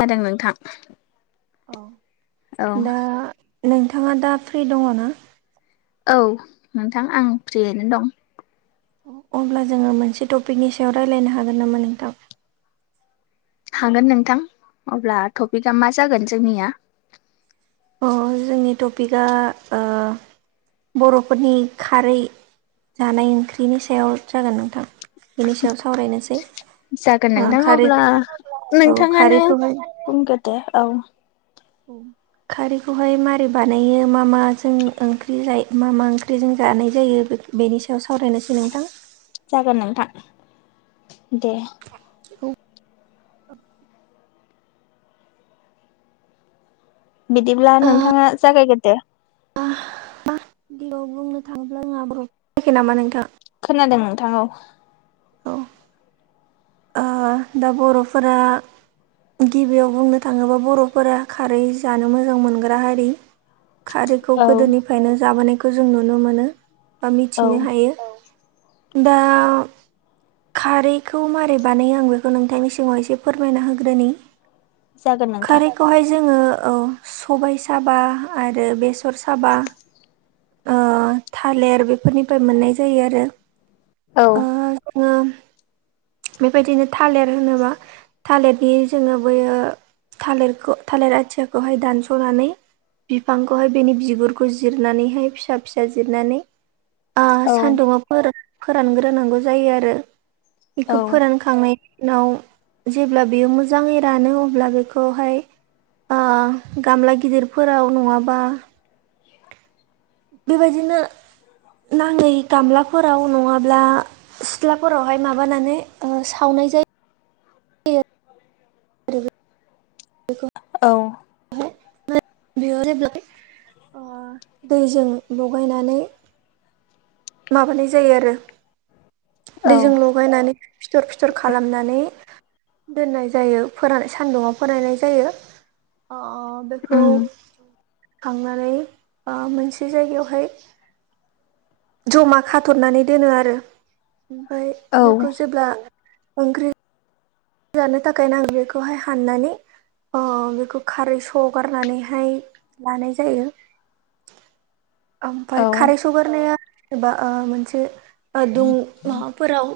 जादों नोंथां औ दा नोंथाङा दा फ्रि दङ ना औ नोंथां आं फ्रियैनो दं अब्ला जोङो मोनसे टपिकनि सायाव रायलायनो हागोन नामा नोंथां हागोन नोंथां अब्ला टपिकआ मा जागोन जोंनिया अ जोंनि टपिकआ ओ बर'फोरनि खारै जानाय ओंख्रिनि सायाव जागोन नोंथां बेनि सायाव सावरायनोसै जागोन ओ नोंथां खारै अब्ला औ नोंथाङानो खारैखौहाय बुंगोरदो औ खारैखौहाय मारै बानायो मा मा जों ओंख्रि जाय मा मा ओंख्रिजों जानाय जायो [unintelligible] बेनि सायाव सावरायनोसै नोंथां जागोन नोंथां दे औ बिदिब्ला नोंथाङा जागायगोरदो मा बेयाव बुंनो थाङोब्ला आं [unintelligible] जायाखै नामा नोंथां? खोनादों नोंथां औ। औ ओ दा बर'फोरा गिबियाव बुंनो थाङोब्ला बर'फोरा खारै जानो मोजां मोनग्रा हारि खारैखौ औ गोदोनिफ्रायनो जाबोनायखौ जों नुनो मोनो बा औ मिथिनो हायो। दा खारैखौ मारै बानायो आं बेखौ नोंथांनि सिगाङाव एसे फोरमायना होग्रोनि। जागोन नोंथां। बेवहाय जोङो औ सबाय साबा आरो बेसर साबा ओ थालिर बेफोरनिफ्राय मोननाय जायो आरो। औ ओ बेबायदिनो थालिर होनोबा थालिरनि जोङो बैयो थालिरखौ थालिर आथियाखौहाय दानस'नानै बिफांखौहाय बेनि बिगुरखौ जिरनानैहाय फिसा फिसा जिरनानै आ औ सान्दुाव फोरानग्रोनांगौ जायो आरो औ बेखौ बोखांनायनि उनाव जेब्ला बेयो मोजाङै रानो अब्ला बेखौहाय ओ गामला गिदिरफोराव नङाब्ला बेबायदिनो नाङै गामलाफोराव नङाब्ला सिथ्लाफोरावहाय माबानानै सावनाय जायो। [unintelligible] औ। हाय बेयाव जेबब्लााय ओ दैजों लगायनानै माबानाय जायो आरो औ दैजों लगायनानै फिथर फिथर खालामनानै दोननाय जायो फोरान सान्दुङाव फोरायनाय जायो। आं आं बेखौ उम बोखांनानै ओ मोनसे जायगायावहाय जमा खाथरनानै दोनो आरो ओमफ्राय औ बेखौ जेब्ला ओंख्रि जानो थाखायनो आं बेखौहाय हाननानै अ बेखौ खारै सगारनानैहाय लानाय जायो। [inaudible] ओमफ्राय औ खारै सगारनाया एबा मोनसे दुं माबाफोराव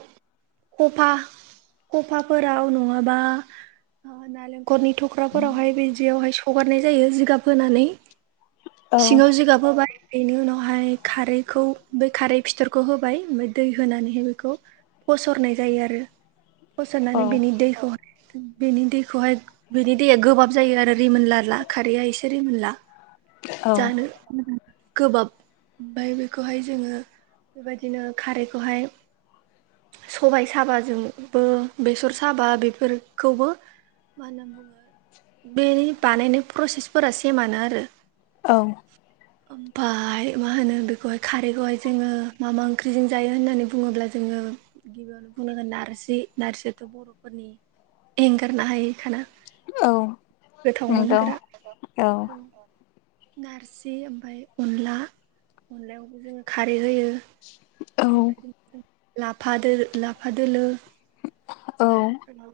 खफा खफाफोराव नङाबा न'खरनि थख्राफोरावहाय बिदियावहाय सगारनाय जायो जिगाब होनानै सिङाव जिगाब होबाय बेनि उनावहाय खारैखौ बे खारै फिथरखौ होबाय ओमफ्राय दै होनानैहाय बेखौ बसरनाय जायो आरो। सारनानै औ बेनि दैखौह बेनि दैखौहाय बेनि दैया गोबाब जायो आरो। रिमोनलाला खारैया इसे रिमोनला औ जानो। गोबाब ओमफफ्राय बेखौहाय जोङो। बेबायदिनो खारैखौहाय सबाय साबाजोंबो बेसर साबा बेफोरखौबो मा होनो बे बानायनाय प्रसेसफोरा सेमानो आरो। औ। ओमफफ्राय मा होनो बेखौहाय खारैखौहाय जोङो मा मा ओंख्रिजों जायो होननानै बुङोब्ला जोङो। गिबियावनो बुंनांगोन नारजि नारजियाथ' बर'फोरनि एंगारनो हायिखाना। औ गोथाव नंगौ मोनग्रा। औ नारजि ओमफ्राय अनला अनलायावबो जोङो खारै होयो। औ लाफा दो लाफा दोलो औ [unintelligible]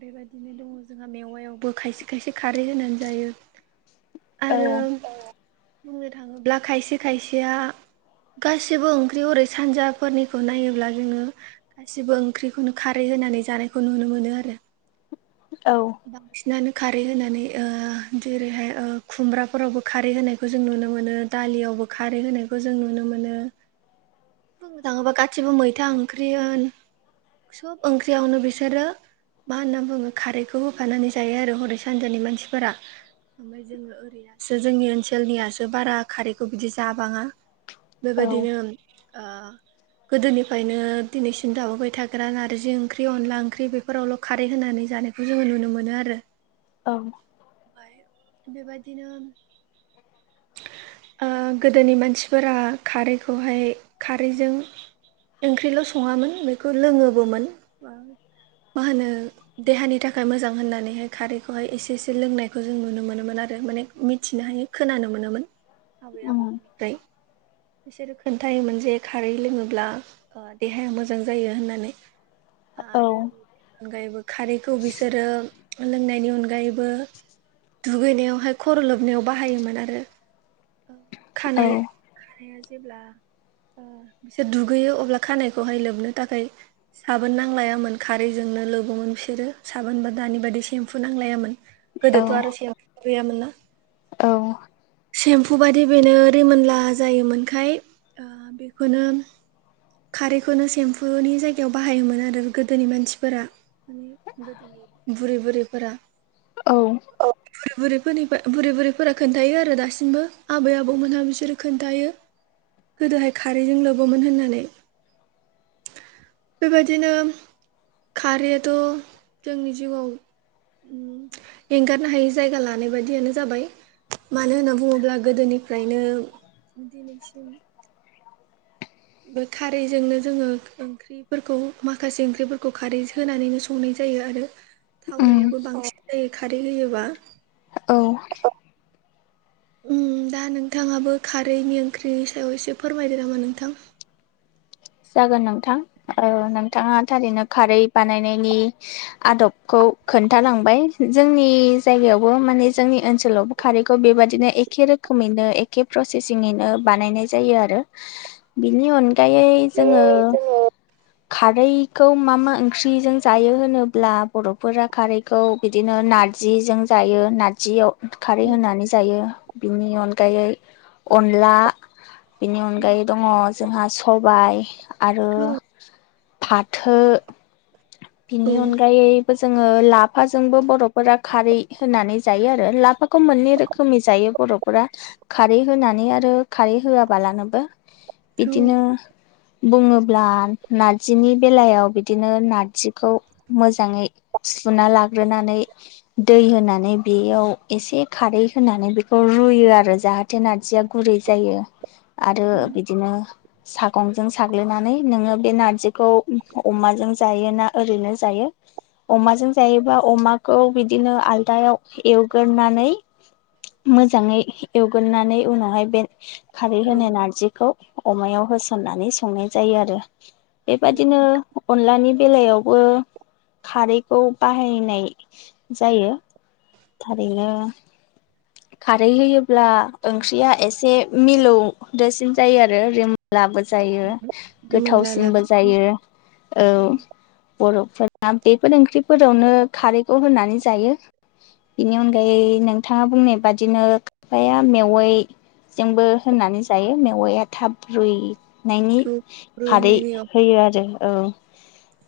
बेबायदिनो दङ जोंहा मेवायावबो खायसे खायसे खारै होनानै जायो। आरो औ बुंनो थाङोब्ला खायसे खायसेया गासिबो ओंख्रि हरै सानजाफोरनिखौ नायोब्ला जोङो गासिबो ओंख्रिखौनो खारै होनानै जानायखौ नुनो मोनो आरो। औ बांसिनानो खारै होनानै ओ जेरैहाय ओ खुमब्राफोरावबो खारै होनायखौ जों नुनो मोनो। दालियावबो खारै होनायखौ जों नुनो मोनो। [inaudible] बुंनो थाङोबा गासिबो मैथा ओंख्रि होन सब ओंख्रियावनो बिसोरो मा होनना बुङो खारैखौ होफानानै जायो आरो हरै सानजानि मानसिफोरा ओमफ्राय जोङो ओरैयासो जोंनि ओनसोलनियासो बारा खारैखौ बिदि जाबाङा औ बेबायदिनो आ गोदोनिफ्रायनो दिनैसिम दाबोबाय था खाग्रा नारजि ओंख्रि अनला ओंख्रि बेफोरावल' खारै होनानै जानायखौ जोङो नुनो मोनो आरो। औ। ओमफ्राय बेबायदिनो [inaudible] ओ गोदोनि मानसिफोरा खारैखौहाय खारैजों ओंख्रिल' सङामोन बेखौ लोङोबोमोन बा मा होनो देहानि थाखाय मोजां होननानैहाय खारैखौहाय एसे एसे लोंनायखौ जों नुनो मोनोमोन आरो माने मिथिनो हायो खोनानो मोनोमोन आबै उम आबौमोननि फाय बिसोरो खोनथाइ मोनसेे खारै लोङोब्ला देहाया मोजां जायो होनना नै आरो औ बेनि अनगायैबो खारैखौ बिसोरो लोंनायनि अनगायैबो दुगैनायावहाय खर' लोबनायाव बाहायोमोन आरो ओ औ खानाय [unintelligible] जेब्ला ओ बिसोर दुगैयो अब्ला खानायखौहाय लोबनो थाखाय साबोन नांलायामोन खारैजोंनो लोबोमोन बिसोरो साबोन बा दानि बादि सेम्फु नांलायामोन। औ गोदोथ' आरो [unintelligible] गैयामोन ना। औ। सेम्पु बायदि बेनो रिमोनला जायोमोनखाय ओ बेखौनो खारैनो सेम्फुनि जा गायाव बाहायोमोन आरो गोदोनि मानसिफोरा माने गोदोनि बुरै बुरैफोरा। औ। बुरै बुरैफोरनिफ्राय बुरै बुरैफोरा खोन्थायो आरो दासिमबो आबै आबौमोनहा बिसोरो खोन्थायो गोदोहाय खारैजों लबोौमोन होननानै। बेबायदिनो खारैआथ' जोंनि जिउआव उम [inaudible] एंगारनो हायै जायगा लानाय बायियानो जाबाय। मानो होनना बुङोब्ला गोदोनिफ्रायनो दिनैसिम खारैजोंनो जोङो ओंख्रि फोरखौ माखासे ओंख्रिफोरखौ खारै होनानैनो संनाय जायो आरो उम थावनायाबो बांसिन जायो खारै होयोबा। औ। उम दा नोंथाङाबो खारैनि ओंख्रिनि सायाव एसे फोरमायदो नामा नोंथां? जागोन नोंथां ओ नोंथाङा थारैनो खारै बानायनायनि आदबखौ खोन्थालांबाय जोंनि जायगायावबो माने जोंनि ओनसोलावबो खारैखौ बेबादिनो एखे रोखोमैनो एखे प्रसेसिङैनो बानायनाय जायो आरो बिनि अनगायै जोङो खारैखौ मा मा ओंख्रिजों जायो होनोब्ला बर'फोरा खारै खौ बिदिनो नारजिजों जायो नारजियाव खारै होनानै जायो बिनि अनगायै अनला बेनि अनगायै दङ जोंहा सबाय आरो औ फाथो बिनि औ अनगायै जोङो लाफाजोंबो बरफोरा खारै होनानै जायो आरो लाफाखौ मोननै रोख खमि जायो बर'फोरा खारै होनानै आरो खारै होआबालानोबो। बिदिनो बुङोब्ला नारजिनि बेलायाव बिदिनो नारजिखौ मोजाङै सुना लाग्रोनानै दै होनानै बेयाव एसे खारै होनानै बेखौ रुयो आरो जाहाथ नारजिया गुरै जायो आरो बिदिनो सागंजों साग्लिनानै नोङो बे नारजिखौ अमाजों जायो ना ओरैनो जायो अमाजों जायोबा अमाखौ बिदिनो आलदायाव एवगोरनानै मोजाङै एवगोरनानै उनावहाय बे खारै औ होनाय नारजिखौ अमायाव होसननानै संनाय जायो आरो बेबायादिनो। अनलानि बेलायावबो खारैखौ बाहायनाय जायो। थारैनो। खारै होयोब्ला ओंख्रिया एसे मिलौदोसिन जायो आरो। लाबो जायो बे मोनलाला गोथावसिनबो जायो औ। बर फोरा बेफोर ओंख्रिफोरावनो खारैखौ होनानै जायो। बेनि अनगायै नोंथाङा बुंनाय बादिनो खायफाया मेवाइ जोंबो होनानै जायो मेवाया थाब रुइनायनि। [inaudible] खारै होयो आरो औ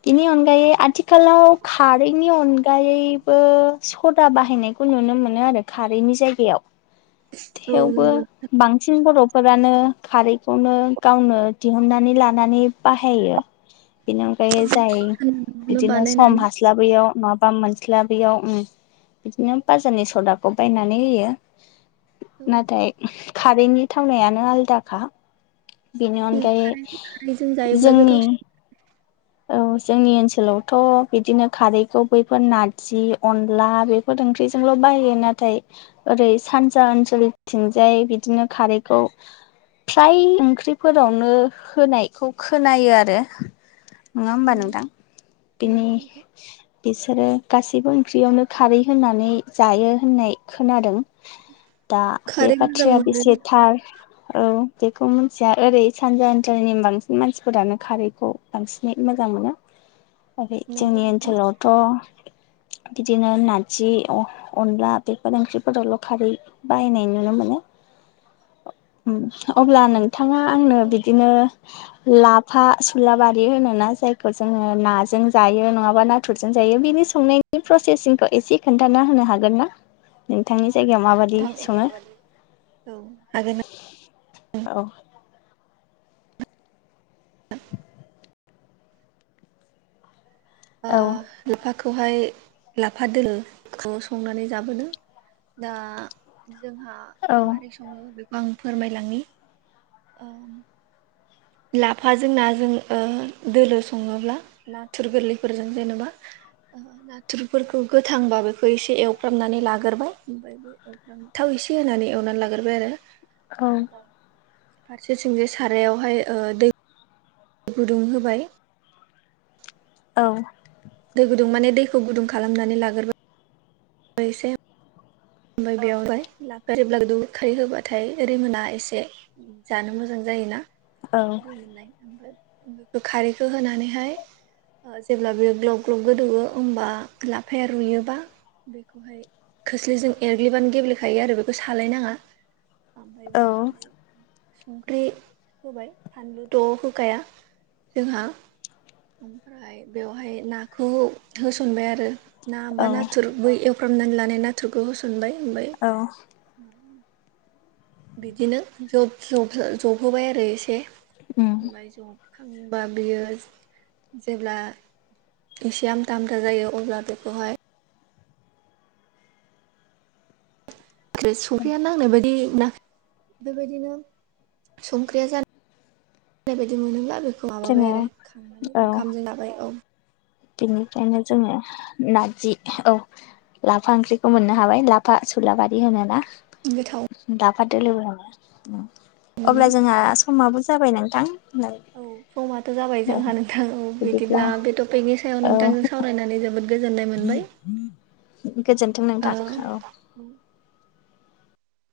बिनि अनगायै आथिख खालाआव खारैनि अनग गायैबो सदा बाहायनायखौ नुनो मोनो आरो खारैनि जायगायाव। औ थेवबो नंगौ बांसिन बर'फो फोरानो खारैखौनो गावनो दिहुननानै लानानै बाहायो। बिनि अनगायै जाय न'आवनो बिदिनो समा बानायनानै हास्लाब स्लाबैयाव माबा मोनस्लाबैयाव उम बिदिनो बाजारनि सदाखौ बायनानै होयो। औ नाथाय खारैनि थावनायानो आलदाखा। बेनि अनगायै खारैजों जायोब्ला जोंनि गोथावसिन औ जोंनि ओनसोलावथ बिदिनो खारैखौ बैफोर नारजि अनला बे फोर ओंख्रिजोंल बाहायो नाथाय। ओरै सानजा ओनसोलथिंजाय बिदिनो खारैखौ फ्राय ओंख्रिफोरावनो होनायखौ खोनायो आरो नङा होमबा उम नोंथां बिनि नंगौ नोंथां बिसोरो गासैबो ओंख्रियावनो खारै होननानै जायो होननाय खोनादों। दा बे खारै मोजां बाथ्राया मोनो बेसे थार औ बेखौ मिथिया ओरै सानजा ओनसोलनि बांसिन मानसिफोरानो खारैखौ बांसिन नै मोजां मोनो ओरै नंगौ जोंनि ओनसोलावथ बिदिनो नारजि अनला बेफोर ओंख्रिफोरावल खारै बाहायनाय नुनो मोनो। अब्ला नोंथाङा आंनो नोंथां बिदिनो। लाफा सुलाबारि होनो। ना जायखौ जोङो नाजों जायो नङाबा नाथुरजों जायो बिनि संनायनि प्रसेसिंखौ एसे। खोन्थाना होनो हागोन ना नोंथांनि जायगायाव माबादि। बिदि सङो औ हागोन औ। ओ औ। लाफाखौहाय लाफा दोलोखौ संनानै जाबोदों। दा जोंहा औ माबोरै सङो बेखौ आं फोरमाय लांनि लाफाजों नाजों दोलो सङोब्ला नाथुर गोरलैफोरजों जेनबा नाथुरफोरखौ गोथांबा बेखौ एसे एवफ्रामनानै लाग्रोबाय ओमफ्राय बे थाव एसे होनानै एवनानै लाग्रोबाय आरो। फारसेथिंजाय सारायावहाय ओ दै गुदुं होबाय औ। दै गुदुं माने दैखौ गुदुं खालामनानै लाग्रोबाय [unintelligible] ओमफ्राय बेयावहाय लाफा गोदौवो खारै होबाथाय रैमोना एसे जानो मोजां जायोना रैमोननाय ओमफ्राय बे खारैखौ होनानैहाय जेब्ला बेयो ग्लब ग्लब गोदौवो होमबा लाफाया रुयोबा बेखौ बेखौहाय खोस्लिजों एरग्लिबानो गेब्लेखायो आरो बेखौ सालायनाङा ओमफ्राय औ बेवहाय संख्रि होबाय फानलु द' होखाया जोंहा ओमफ्राय बेवहाय नाखौ होसनबाय आरो। ना बा औ नाथुर बै एवफ्रामनानै लानाय नाथुरखौ होसनबाय ओमफ्राय औ [inaudible] बिदिनो जब जब जब होबाय आरो एसे ओमफ्राय जब खांबा बियो जेब्ला एसे आमथा आमथा जायो अब्ला बेखौहाय [unintelligible] संख्रिया नांनो बायदि नाख बेबायदिनो संख्रिया जानाय जानाय बायदि मोनोब्ला बेखौ माबाबाय जोङो आरो औ ओंखामजों लाबाय औ बेनिफ्रायनो जोङो नारजि औ लाफा ओंख्रिखौ मोननो हाबाय लाफा सुलाबारि होनोना गोथाव लाफा दोलोबो होनो मोनो अब्ला जोंहा समाबो जाबाय नोंथां औ समाथ' जाबाय जोंहा नोंथां औ बिदिब्ला बे टपिकनि सायाव औ नोंथांजों सावरायनानै जोबोद गोजोननाय मोनबाय। गोजोनथों नोंथां औ